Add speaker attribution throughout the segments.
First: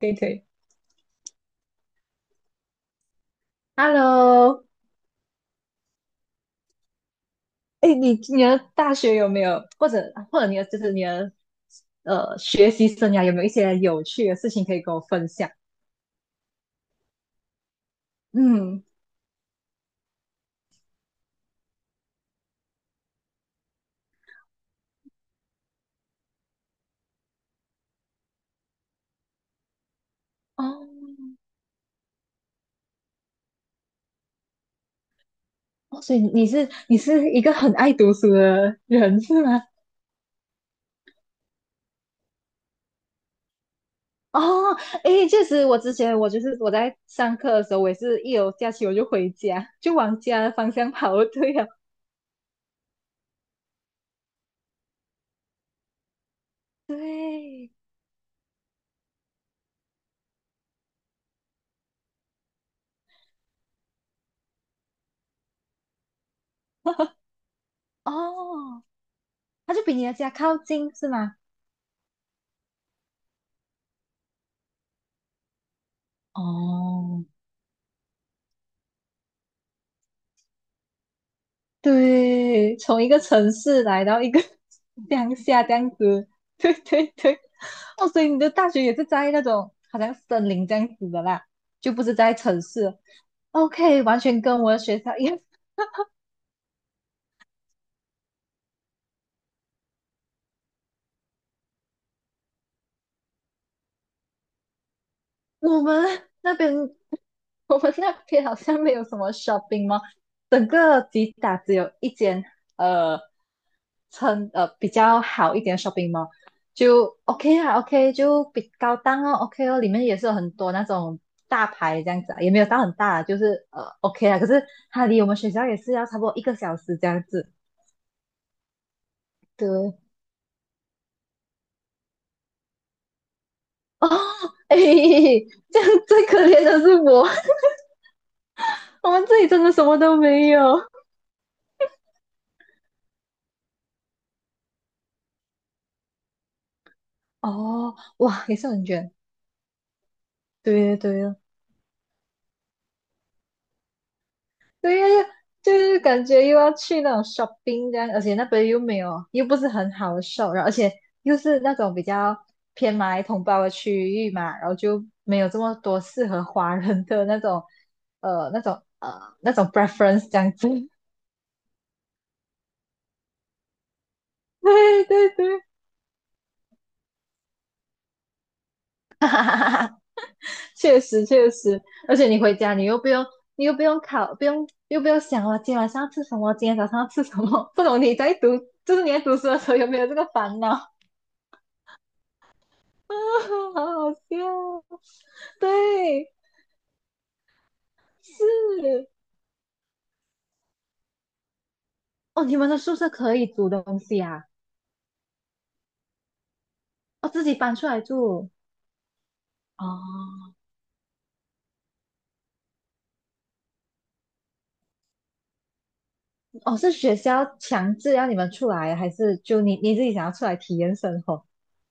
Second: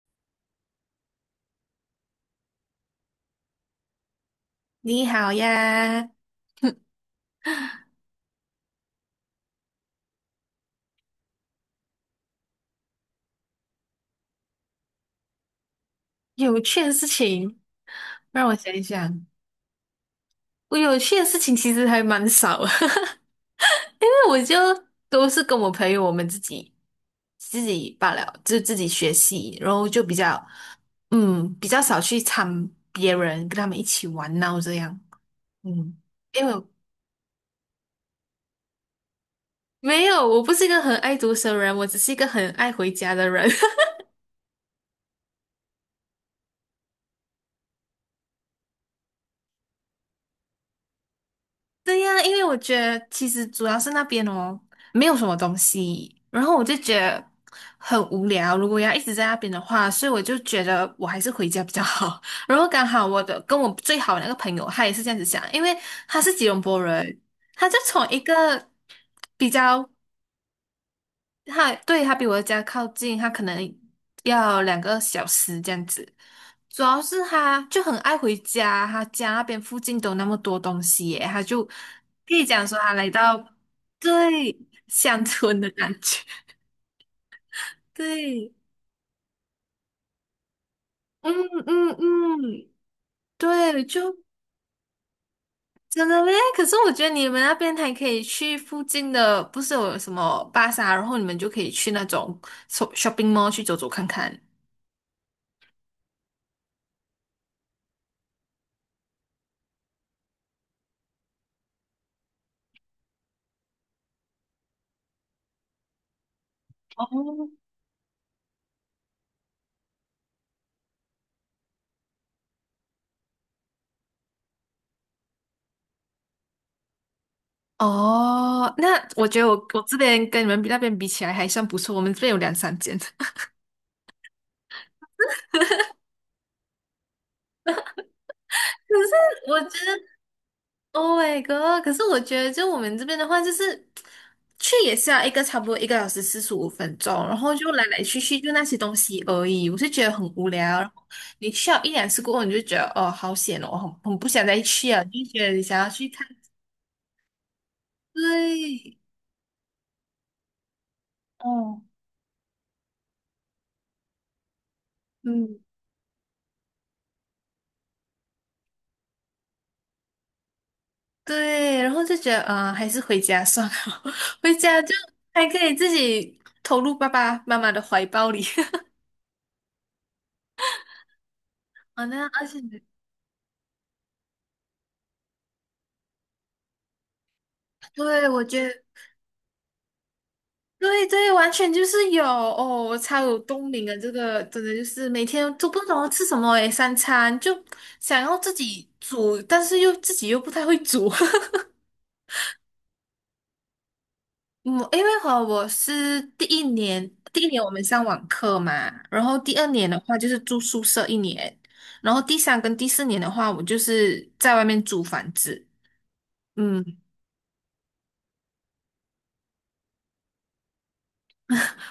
Speaker 1: 可以可以，Hello。
Speaker 2: 你好呀，
Speaker 1: 哎，你的大学有没有，或者你的学习生涯有没有一些有趣的事情可以跟我分享？
Speaker 2: 有趣的事情让我想一
Speaker 1: 嗯。
Speaker 2: 想。我有趣的事情其实还蛮少的，因为我就都是跟我朋友我们自己罢了，就自己学习，然后就比较
Speaker 1: 哦。
Speaker 2: 嗯比较少去参别人跟他们一起玩闹这样。嗯，
Speaker 1: 哦，所以
Speaker 2: 因
Speaker 1: 你
Speaker 2: 为我
Speaker 1: 是你是一个很爱读书的人是吗？
Speaker 2: 没有，我不是一个很爱读书的人，我只是一个很爱回家的人。
Speaker 1: 哦。哎，确实，我之前我就是我在上课的时候，我也是一有假期我就回家，就往家的方向跑，对呀。
Speaker 2: 对呀，因为我觉得其实主要是那边哦，没有什么东西，然后我就觉得
Speaker 1: 对。
Speaker 2: 很无聊。如果要一直在那边的话，所以我就觉得我还是回家比较好。然后刚好我最好的那个朋友，他也是这样子想，因为他是吉隆坡人，他就从一个
Speaker 1: 哦，
Speaker 2: 比
Speaker 1: 他就
Speaker 2: 较
Speaker 1: 比你的家靠近是吗？
Speaker 2: 他对他比我的家靠近，他可能要2个小时这样子。主要是
Speaker 1: 哦，
Speaker 2: 他就很爱回家，他家那边附近都那么多东西耶，他就可以讲
Speaker 1: 对，
Speaker 2: 说他
Speaker 1: 从
Speaker 2: 来
Speaker 1: 一个城
Speaker 2: 到
Speaker 1: 市来到一个
Speaker 2: 对 乡
Speaker 1: 乡
Speaker 2: 村
Speaker 1: 下
Speaker 2: 的
Speaker 1: 这样
Speaker 2: 感觉。
Speaker 1: 子，对对对。哦，所以你的
Speaker 2: 对，
Speaker 1: 大学也是在那种好像森林这样子的
Speaker 2: 嗯
Speaker 1: 啦，就
Speaker 2: 嗯
Speaker 1: 不是在城
Speaker 2: 嗯，
Speaker 1: 市。
Speaker 2: 对，
Speaker 1: OK，
Speaker 2: 就
Speaker 1: 完全跟我的学校一样，
Speaker 2: 真的嘞。可是我觉得你们那边还可以去附近的，不是有什么巴萨，然后你们就可以去那种 shopping mall 去走走看看。
Speaker 1: 我们那边，我们那边好像没有什么 shopping mall，整个吉打只有一间，呃，比较好一点的 shopping mall，就 OK 啊，OK 就比高档哦，OK 哦，里面也是有很多那种大牌这样子啊，也没有到很大啊，就是OK 啊，可是它离我们学校也是要差不多一个小时这样子。
Speaker 2: 哦，那我觉得我这
Speaker 1: 对。
Speaker 2: 边跟你们那边比起来还算不错，我们这边有两三间。可
Speaker 1: 哦。哎，这样最可怜的是我，我们这里
Speaker 2: 是我
Speaker 1: 真
Speaker 2: 觉
Speaker 1: 的什
Speaker 2: 得
Speaker 1: 么都没有。
Speaker 2: ，Oh my god！可是我觉得，就我们这边的话，就是去也是要差不多1个小时45分钟，然后就来
Speaker 1: 哦，
Speaker 2: 来去去
Speaker 1: 哇，
Speaker 2: 就
Speaker 1: 也
Speaker 2: 那
Speaker 1: 是
Speaker 2: 些
Speaker 1: 很
Speaker 2: 东
Speaker 1: 远。
Speaker 2: 西而已，我是觉得很无聊。然
Speaker 1: 对对
Speaker 2: 后
Speaker 1: 对。
Speaker 2: 你去了一两次过后，你就觉得哦，好险哦，很不想再去
Speaker 1: 对
Speaker 2: 啊，
Speaker 1: 呀，
Speaker 2: 就觉得你
Speaker 1: 就
Speaker 2: 想要
Speaker 1: 是
Speaker 2: 去
Speaker 1: 感
Speaker 2: 看，
Speaker 1: 觉又要去那种 shopping 这样，而且那边又没
Speaker 2: 对。
Speaker 1: 有，又不是很好的 shop，然后而且又是那种比较偏马来同胞的区域嘛，然后就没有
Speaker 2: 嗯。
Speaker 1: 这么多适合华人的那种，呃，那种那种 preference 这样子。
Speaker 2: 对，然后就觉得，还是回家算了，回家就
Speaker 1: 对对
Speaker 2: 还可
Speaker 1: 对。
Speaker 2: 以自己投入爸爸妈妈的怀抱里。
Speaker 1: 确实确实。
Speaker 2: 啊，
Speaker 1: 而
Speaker 2: 那
Speaker 1: 且你
Speaker 2: 而
Speaker 1: 回
Speaker 2: 且，
Speaker 1: 家 你又不用考，不用想我今天晚上要吃什么，今天早上要吃什么，不懂你
Speaker 2: 对，
Speaker 1: 在
Speaker 2: 我
Speaker 1: 读，
Speaker 2: 觉得，
Speaker 1: 就是你在读书的时候有没有这个烦恼？啊。
Speaker 2: 对对，完全就是有哦，我 超有动
Speaker 1: 好
Speaker 2: 力的这
Speaker 1: 好
Speaker 2: 个，真的就
Speaker 1: 笑。
Speaker 2: 是每天都不懂要吃
Speaker 1: 对。
Speaker 2: 什么诶，三餐就想要自己
Speaker 1: 是
Speaker 2: 煮，但是自己又不太会煮。
Speaker 1: 哦，你们的宿舍可以煮东西啊？
Speaker 2: 嗯，因为和我是第一年，
Speaker 1: 哦，
Speaker 2: 第
Speaker 1: 自
Speaker 2: 一
Speaker 1: 己
Speaker 2: 年我
Speaker 1: 搬
Speaker 2: 们
Speaker 1: 出来
Speaker 2: 上网
Speaker 1: 住。
Speaker 2: 课嘛，然后第二年的话就是
Speaker 1: 哦
Speaker 2: 住宿舍一年，然后第三跟第四年的话，我就是在外面租房子。
Speaker 1: 哦，
Speaker 2: 嗯，
Speaker 1: 是学校强制要你们出来，还是就你自己想要出来体验生活？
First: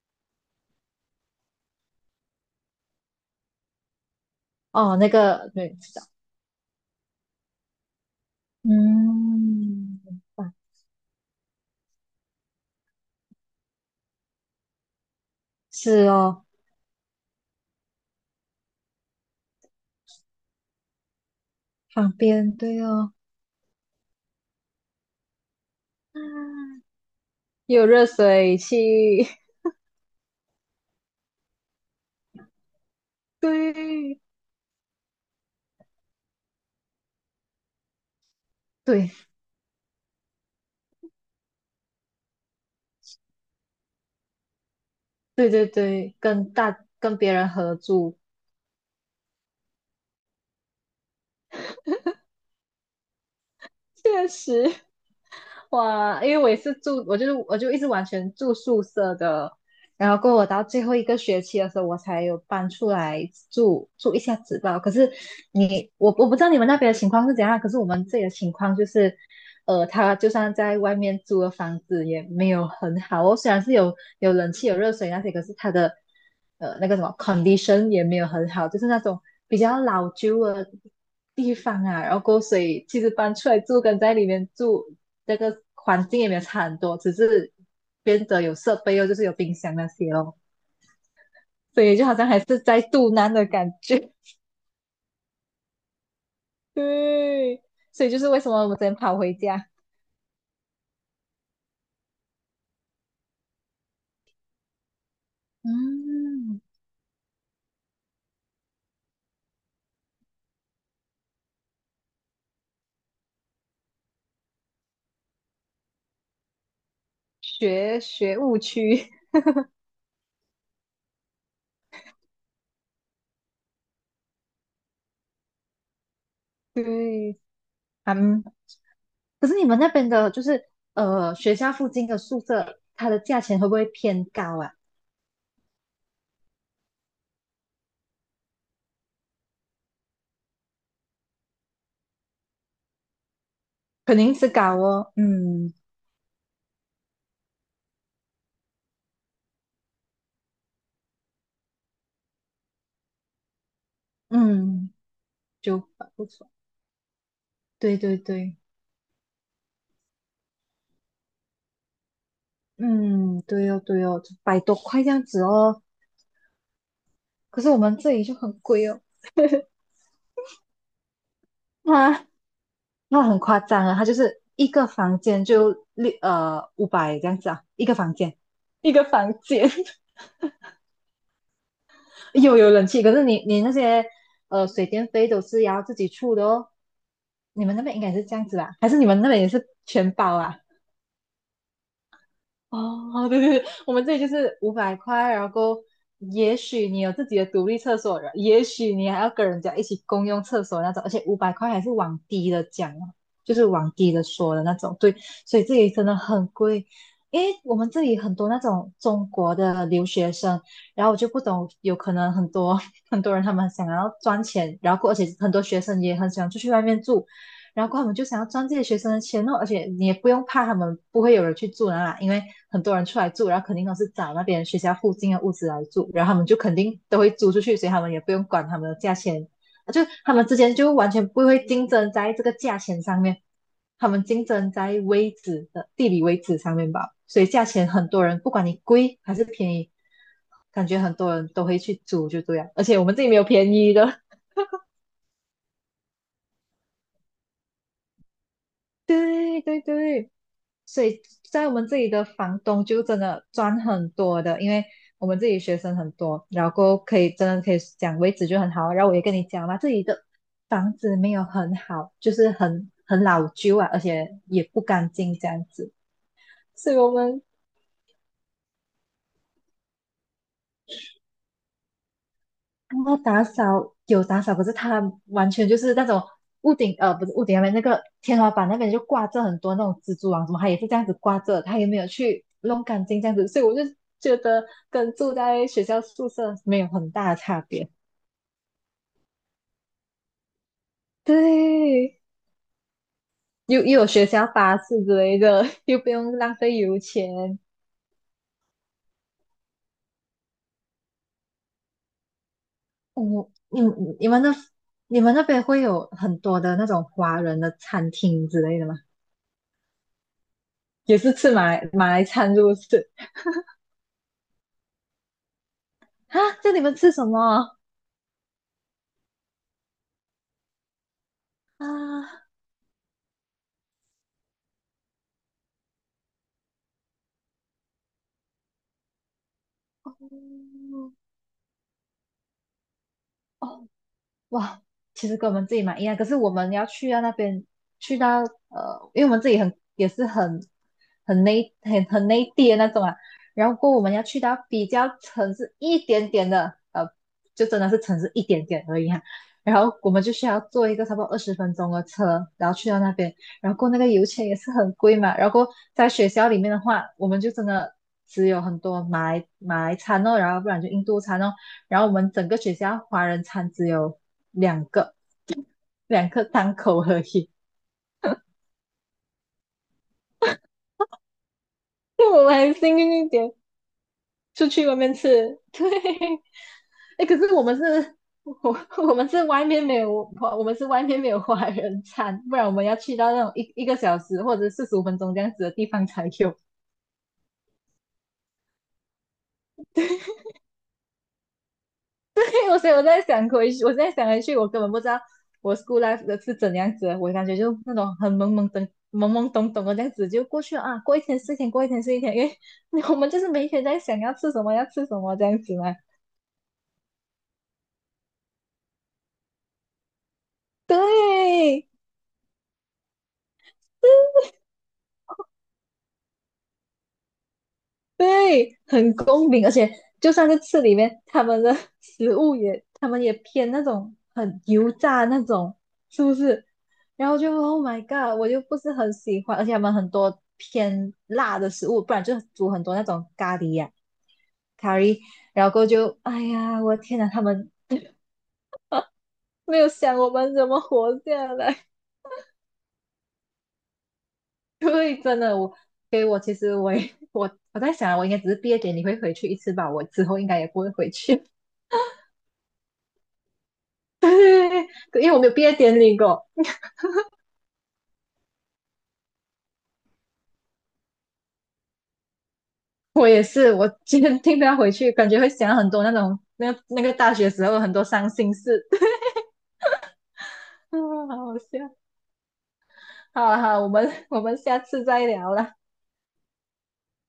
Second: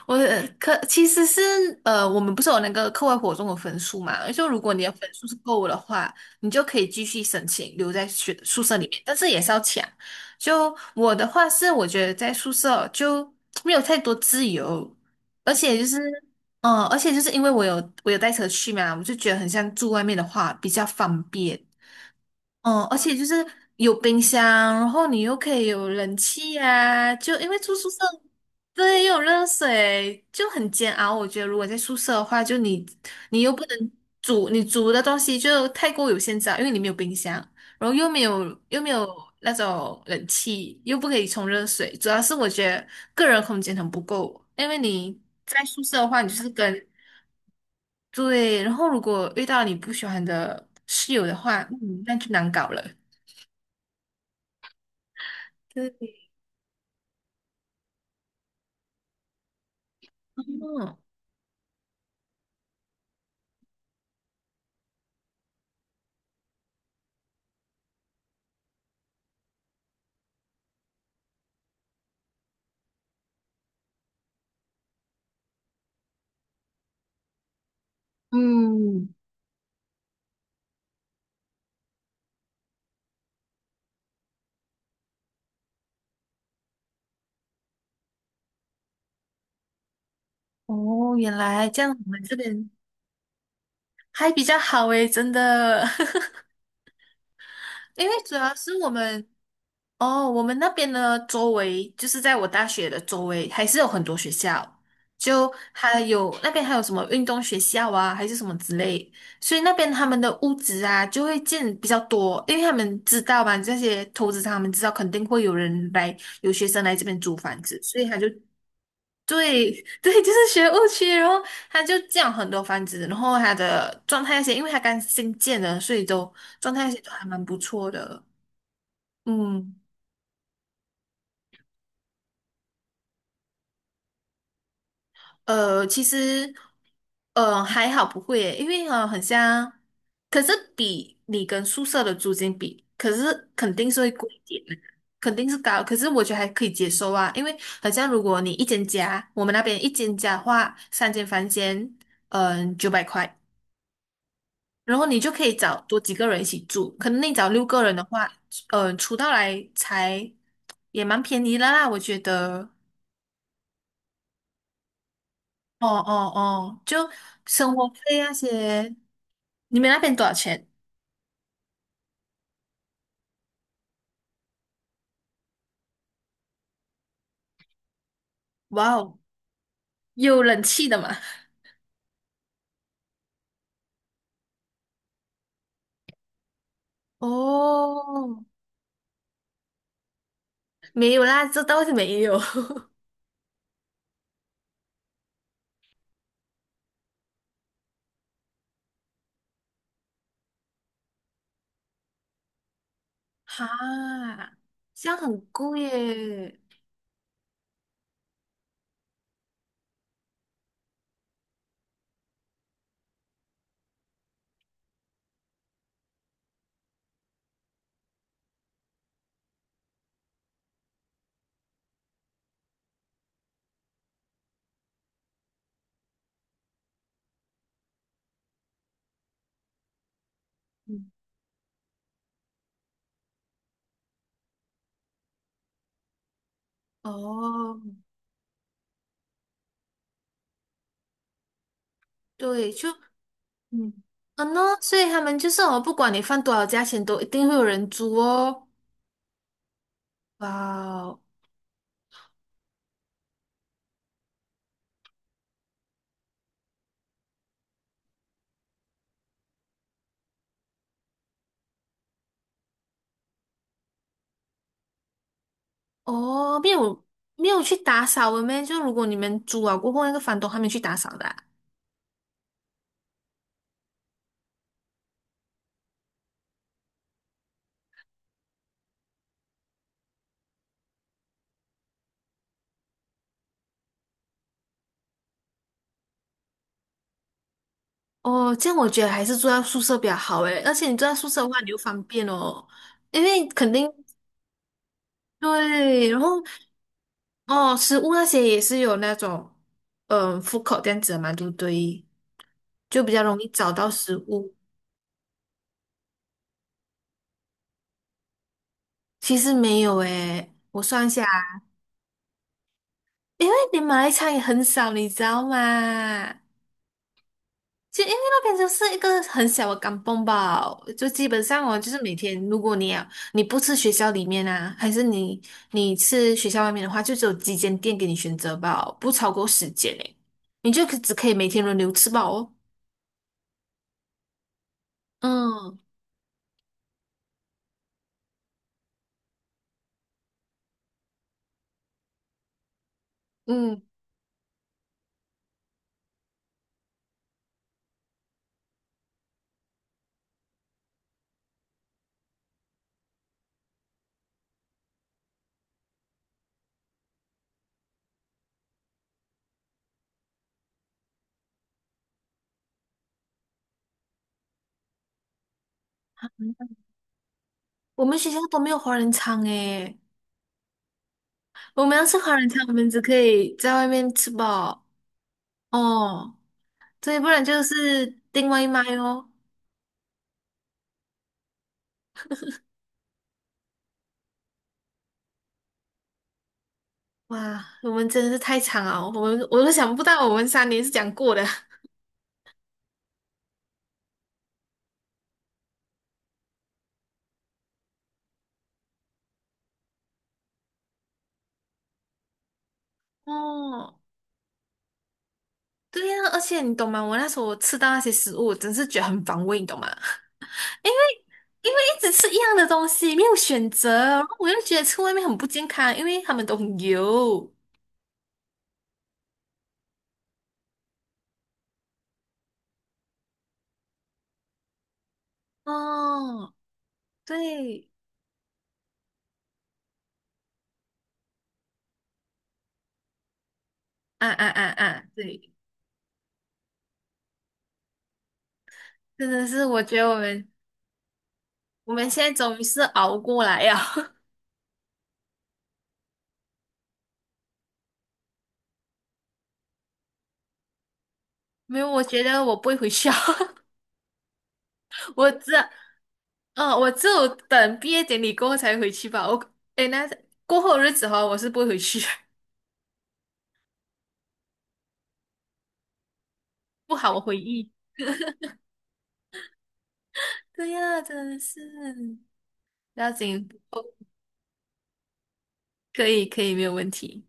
Speaker 2: 我可其实是我们不是有那个课外活动的分数嘛？就如果你的
Speaker 1: 哦，那
Speaker 2: 分数是
Speaker 1: 个
Speaker 2: 够
Speaker 1: 对，
Speaker 2: 的
Speaker 1: 知道。
Speaker 2: 话，你就可以继续申请留在学宿舍里面，但是
Speaker 1: 嗯。
Speaker 2: 也是要抢。
Speaker 1: 明白。
Speaker 2: 就我的话是，我觉得在宿舍哦就没有太多自由，而且就是，
Speaker 1: 是哦。
Speaker 2: 因为我有带车去嘛，我就觉得很像住外面的话比较方便。
Speaker 1: 旁边，对
Speaker 2: 哦，而
Speaker 1: 哦。
Speaker 2: 且就是有冰箱，然后你又可以有冷气
Speaker 1: 嗯，
Speaker 2: 啊，就因为住
Speaker 1: 有
Speaker 2: 宿舍，
Speaker 1: 热水器。
Speaker 2: 对，又有 热水，就很煎熬。我觉得如果在宿舍的话，就你又不能
Speaker 1: 对
Speaker 2: 煮，你煮的东西就太过有限制啊，因为你没有冰箱，然后又没有
Speaker 1: 对
Speaker 2: 那种冷气，又不可以冲热水。主要是我觉得个人空间很不够，因为你
Speaker 1: 对
Speaker 2: 在
Speaker 1: 对
Speaker 2: 宿舍的
Speaker 1: 对。
Speaker 2: 话，你就是
Speaker 1: 跟
Speaker 2: 跟
Speaker 1: 大跟别人合住。
Speaker 2: 对，然后如果遇到你不喜欢的室友的话，嗯，那就难搞了。
Speaker 1: 确实。哇，因为我也是住，我就是我就一直完全住宿舍的，然后过我到最后
Speaker 2: 嗯
Speaker 1: 一个学期的时候，我才有搬出来住住一下子吧。可是我不知道你们那边的情况是怎样啊，可是我们这里的情况就是，他就算在外面租的房子也没有很好哦，虽然是有冷气、有热水那些，可是他的那个什么 condition 也没有很好，就是那
Speaker 2: 嗯，
Speaker 1: 种比较老旧的地方啊。然后过后所以其实搬出来住跟在里面住那个环境也没有差很多，只是变的有设备哦，就是有冰箱那些哦，
Speaker 2: 哦，原来这
Speaker 1: 所
Speaker 2: 样，
Speaker 1: 以就
Speaker 2: 我
Speaker 1: 好
Speaker 2: 们
Speaker 1: 像
Speaker 2: 这
Speaker 1: 还是
Speaker 2: 边
Speaker 1: 在肚腩的感觉。
Speaker 2: 还比较好诶，真的。
Speaker 1: 对。所
Speaker 2: 因
Speaker 1: 以
Speaker 2: 为
Speaker 1: 就是
Speaker 2: 主
Speaker 1: 为什
Speaker 2: 要
Speaker 1: 么我
Speaker 2: 是
Speaker 1: 们只
Speaker 2: 我
Speaker 1: 能跑
Speaker 2: 们
Speaker 1: 回家。
Speaker 2: 哦，我们那边呢，周围就是在我大学的周围，还是有很多学校，就还有那
Speaker 1: 嗯。
Speaker 2: 边还有什么运动学校啊，还是什么之类，所以那边他们的屋子啊就会建比较多，因为他们知道嘛，这些投资商他们知道肯定会有人来，有学生来这边租房子，所
Speaker 1: 学
Speaker 2: 以他就
Speaker 1: 学务区。
Speaker 2: 对。 对，就是学务区，然后他就降很多房子，然后他的状态那些，因为他刚新建的，所以状 态那些都还
Speaker 1: 对。
Speaker 2: 蛮不错的。
Speaker 1: 嗯。可是你
Speaker 2: 嗯，
Speaker 1: 们那边的，就是学校附近的宿舍，它的价钱会不会偏高啊？
Speaker 2: 其实还好不会耶，因为很像，可是比你跟宿舍的租金比，可是肯定是会
Speaker 1: 肯
Speaker 2: 贵
Speaker 1: 定
Speaker 2: 一
Speaker 1: 是
Speaker 2: 点的，
Speaker 1: 高哦。
Speaker 2: 肯定是
Speaker 1: 嗯
Speaker 2: 高，可是我觉得还可以接受啊，因为好像如果你一间家，我们那边一间家的话，三间房间，900块。
Speaker 1: 嗯。
Speaker 2: 然后你就可以
Speaker 1: 就
Speaker 2: 找多
Speaker 1: 百
Speaker 2: 几
Speaker 1: 不
Speaker 2: 个人一
Speaker 1: 错。
Speaker 2: 起住，可能你找六个人
Speaker 1: 对
Speaker 2: 的
Speaker 1: 对
Speaker 2: 话，
Speaker 1: 对。
Speaker 2: 出到来才也蛮便宜的啦，我觉得。
Speaker 1: 嗯。对哦对哦。百多块这样子哦，
Speaker 2: 哦哦哦，就
Speaker 1: 可是
Speaker 2: 生
Speaker 1: 我
Speaker 2: 活
Speaker 1: 们
Speaker 2: 费
Speaker 1: 这里
Speaker 2: 那
Speaker 1: 就很贵
Speaker 2: 些，
Speaker 1: 哦。
Speaker 2: 你们那边多少钱？
Speaker 1: 啊。那很夸张啊，它就是一个房间就五百这样子啊，一个房间，一
Speaker 2: 哇
Speaker 1: 个
Speaker 2: 哦，
Speaker 1: 房间
Speaker 2: 有冷气的嘛？
Speaker 1: 有冷气，可是你那些水电费都是要自己出的哦。你们那边应该是这
Speaker 2: 哦，
Speaker 1: 样子吧？还是你们那边也是全包啊？
Speaker 2: 没有啦，这倒是没有。
Speaker 1: 哦，对对对，我们这里就是五百块，然后也许你有自己的独立厕所，也许你还要跟人家一起共用厕所那种，而且五百块还是往低的讲哦，就是往低的
Speaker 2: 哈，
Speaker 1: 说的那种。
Speaker 2: 这
Speaker 1: 对。
Speaker 2: 样很
Speaker 1: 所以这
Speaker 2: 贵
Speaker 1: 里真的很
Speaker 2: 耶。
Speaker 1: 贵，因为我们这里很多那种中国的留学生，然后我就不懂，有可能很多 很多人他们想要赚钱，然后而且很多学生也很喜欢出去外面住，然后他们就想要赚这些学生的钱哦，而且你也不用怕他们不会有人去住那啦，因为很多人出来住，然后肯定都是找那边学校附近的屋子来住，然后他们就肯定都会租出去，所以他们也不用管他们的价钱，就他们之间就完
Speaker 2: 嗯，
Speaker 1: 全不会竞争在这个价钱上面，他们竞争在位置的地理位置上面吧，所以价
Speaker 2: 哦，
Speaker 1: 钱很多人不管你贵还是便宜，感觉很多人都会去租就这样，
Speaker 2: 对，
Speaker 1: 而
Speaker 2: 就
Speaker 1: 且我们这里没有便
Speaker 2: 嗯，
Speaker 1: 宜的。
Speaker 2: 嗯呢，所以他们就是哦，不管你放多少价钱，都一定会有人租哦。
Speaker 1: 对对对。
Speaker 2: 哇
Speaker 1: 所
Speaker 2: 哦，
Speaker 1: 以在我们这里的房东就真的赚很多的，因为我们这里学生很多，然后可以真的可以讲位置就很好。然后我也跟你讲嘛，这里的房子没有很好，就是很老旧啊，而且也不干净这样子。
Speaker 2: 哦，没
Speaker 1: 所以
Speaker 2: 有，
Speaker 1: 我们
Speaker 2: 没有去打扫了咩？就如果你们租啊过后，那个房东还没去打扫的啊？
Speaker 1: 那后打扫有打扫，可是它完全就是那种屋顶，不是屋顶那边那个天花板那边就挂着很多那种蜘蛛网什么，它也是这样子挂着，它也没有去弄干净这样子，所以我就觉得跟住在学校宿舍没有很大的差别。
Speaker 2: 哦，这样我觉得还是住在宿舍比较好诶，而且你住在 宿舍的话，你就方
Speaker 1: 对。
Speaker 2: 便哦，因为肯
Speaker 1: 又
Speaker 2: 定
Speaker 1: 又有学校巴士之类的，又
Speaker 2: 对，
Speaker 1: 不
Speaker 2: 然
Speaker 1: 用
Speaker 2: 后
Speaker 1: 浪费油钱。
Speaker 2: 哦，食物那些也是有那种口 o o d c o 这样子的嘛，对不对？就比较容易找
Speaker 1: 你
Speaker 2: 到食
Speaker 1: 你们那
Speaker 2: 物。
Speaker 1: 你们那边会有很多的那种华人的餐厅之类的吗？
Speaker 2: 其实没有诶，我算一
Speaker 1: 也
Speaker 2: 下
Speaker 1: 是吃
Speaker 2: 啊。
Speaker 1: 马来餐，是不是？
Speaker 2: 因为你马来餐也很少，你知道吗？
Speaker 1: 啊，这你们吃什么？
Speaker 2: 就因为那边就是一个很小的港崩吧，就基本上哦，就是每
Speaker 1: 啊。
Speaker 2: 天，如果你不吃学校里面啊，还是你吃学校外面的话，就只有几间店给你选择吧，不超过10间诶，你就只
Speaker 1: 嗯。
Speaker 2: 可以每天轮流吃饱哦。
Speaker 1: 哦。哇，其实跟我们自
Speaker 2: 嗯
Speaker 1: 己蛮一样，可是我们要去到那边，去到因为我们自己也是很内地的那种啊，然后
Speaker 2: 嗯，
Speaker 1: 过后我们要去到比较城市一点点的，就真的是城市一点点而已啊。然后我们就需要坐一个差不多20分钟的车，然后去到那边，然后过后那个油钱也是很贵嘛。然后过后在学校里面的话，我们就真的只有很多马来餐哦，然后不然就印度餐哦。然后我们整个学校华人餐只有两个两个档口而已，
Speaker 2: 我们学校都没有华人餐诶，我们要吃
Speaker 1: 就
Speaker 2: 华
Speaker 1: 我
Speaker 2: 人
Speaker 1: 们
Speaker 2: 餐，我
Speaker 1: 还
Speaker 2: 们
Speaker 1: 幸
Speaker 2: 只可
Speaker 1: 运一点，
Speaker 2: 以在外面吃
Speaker 1: 出
Speaker 2: 饱
Speaker 1: 去外面吃。对。
Speaker 2: 哦，对，
Speaker 1: 哎，
Speaker 2: 不
Speaker 1: 可
Speaker 2: 然
Speaker 1: 是
Speaker 2: 就
Speaker 1: 我们
Speaker 2: 是
Speaker 1: 是，
Speaker 2: 订外
Speaker 1: 我
Speaker 2: 卖
Speaker 1: 我们
Speaker 2: 哦。
Speaker 1: 是外面没有华人餐，不然我们要去到那种一个小时或者45分钟这样子的地方才有。
Speaker 2: 哇，我们真的是太惨了，我都想不到我们3年是怎样过的。
Speaker 1: 所以我在想回去，我现在想回去，我根本不知道我 school life 的是怎样子我感觉就那种很懵懵懂懂的这样子就过去了啊，过一天是一天，过一天是一天，因为我们就是每一天在
Speaker 2: 哦，
Speaker 1: 想要吃什么，要吃什么这样子嘛。
Speaker 2: 对呀，而且你懂吗？我那时候吃到那些食物，我真是觉得很反胃，你懂吗？因为
Speaker 1: 对。
Speaker 2: 一直吃一样的东西，没有选择，然后我又觉得吃外面很不健康，因为他们都很油。
Speaker 1: 对。很公平，而且就算是吃里面，他们的 食物也，他们也偏那种很油炸那种，是不
Speaker 2: 哦，
Speaker 1: 是？然后就 Oh
Speaker 2: 对，
Speaker 1: my God，我就不是很喜欢，而且他们很多偏辣的食物，不然就煮很多那种咖喱呀、
Speaker 2: 啊啊啊
Speaker 1: 咖
Speaker 2: 啊，
Speaker 1: 喱，
Speaker 2: 对，
Speaker 1: 然后过后就哎呀，我的天呐，他们
Speaker 2: 真的是，
Speaker 1: 没
Speaker 2: 我
Speaker 1: 有
Speaker 2: 觉得我
Speaker 1: 想我
Speaker 2: 们
Speaker 1: 们怎么活下来。
Speaker 2: 现在终于是熬过来呀。
Speaker 1: 对，真的，我其实我也我我在想，我应该只是毕业典礼会回去一次吧，我之后应该也不会回去。
Speaker 2: 没有，我觉得我不会回去啊。
Speaker 1: 对对对 对，因
Speaker 2: 我
Speaker 1: 为我没
Speaker 2: 只，
Speaker 1: 有毕业典礼过，
Speaker 2: 嗯、我只有等毕业典礼过后才回去吧。我，诶，那过后的日子哈，我是不会回去。
Speaker 1: 我也是，我今天听到回去，感觉会想很多那种那个
Speaker 2: 不
Speaker 1: 那个
Speaker 2: 好，我
Speaker 1: 大
Speaker 2: 回
Speaker 1: 学时
Speaker 2: 忆。
Speaker 1: 候很多伤心事，
Speaker 2: 对呀，
Speaker 1: 啊。
Speaker 2: 真的
Speaker 1: 好好
Speaker 2: 是
Speaker 1: 笑。
Speaker 2: 不要
Speaker 1: 好
Speaker 2: 紧，
Speaker 1: 啊好啊我们下次再聊了。
Speaker 2: 可以可以，没有问题。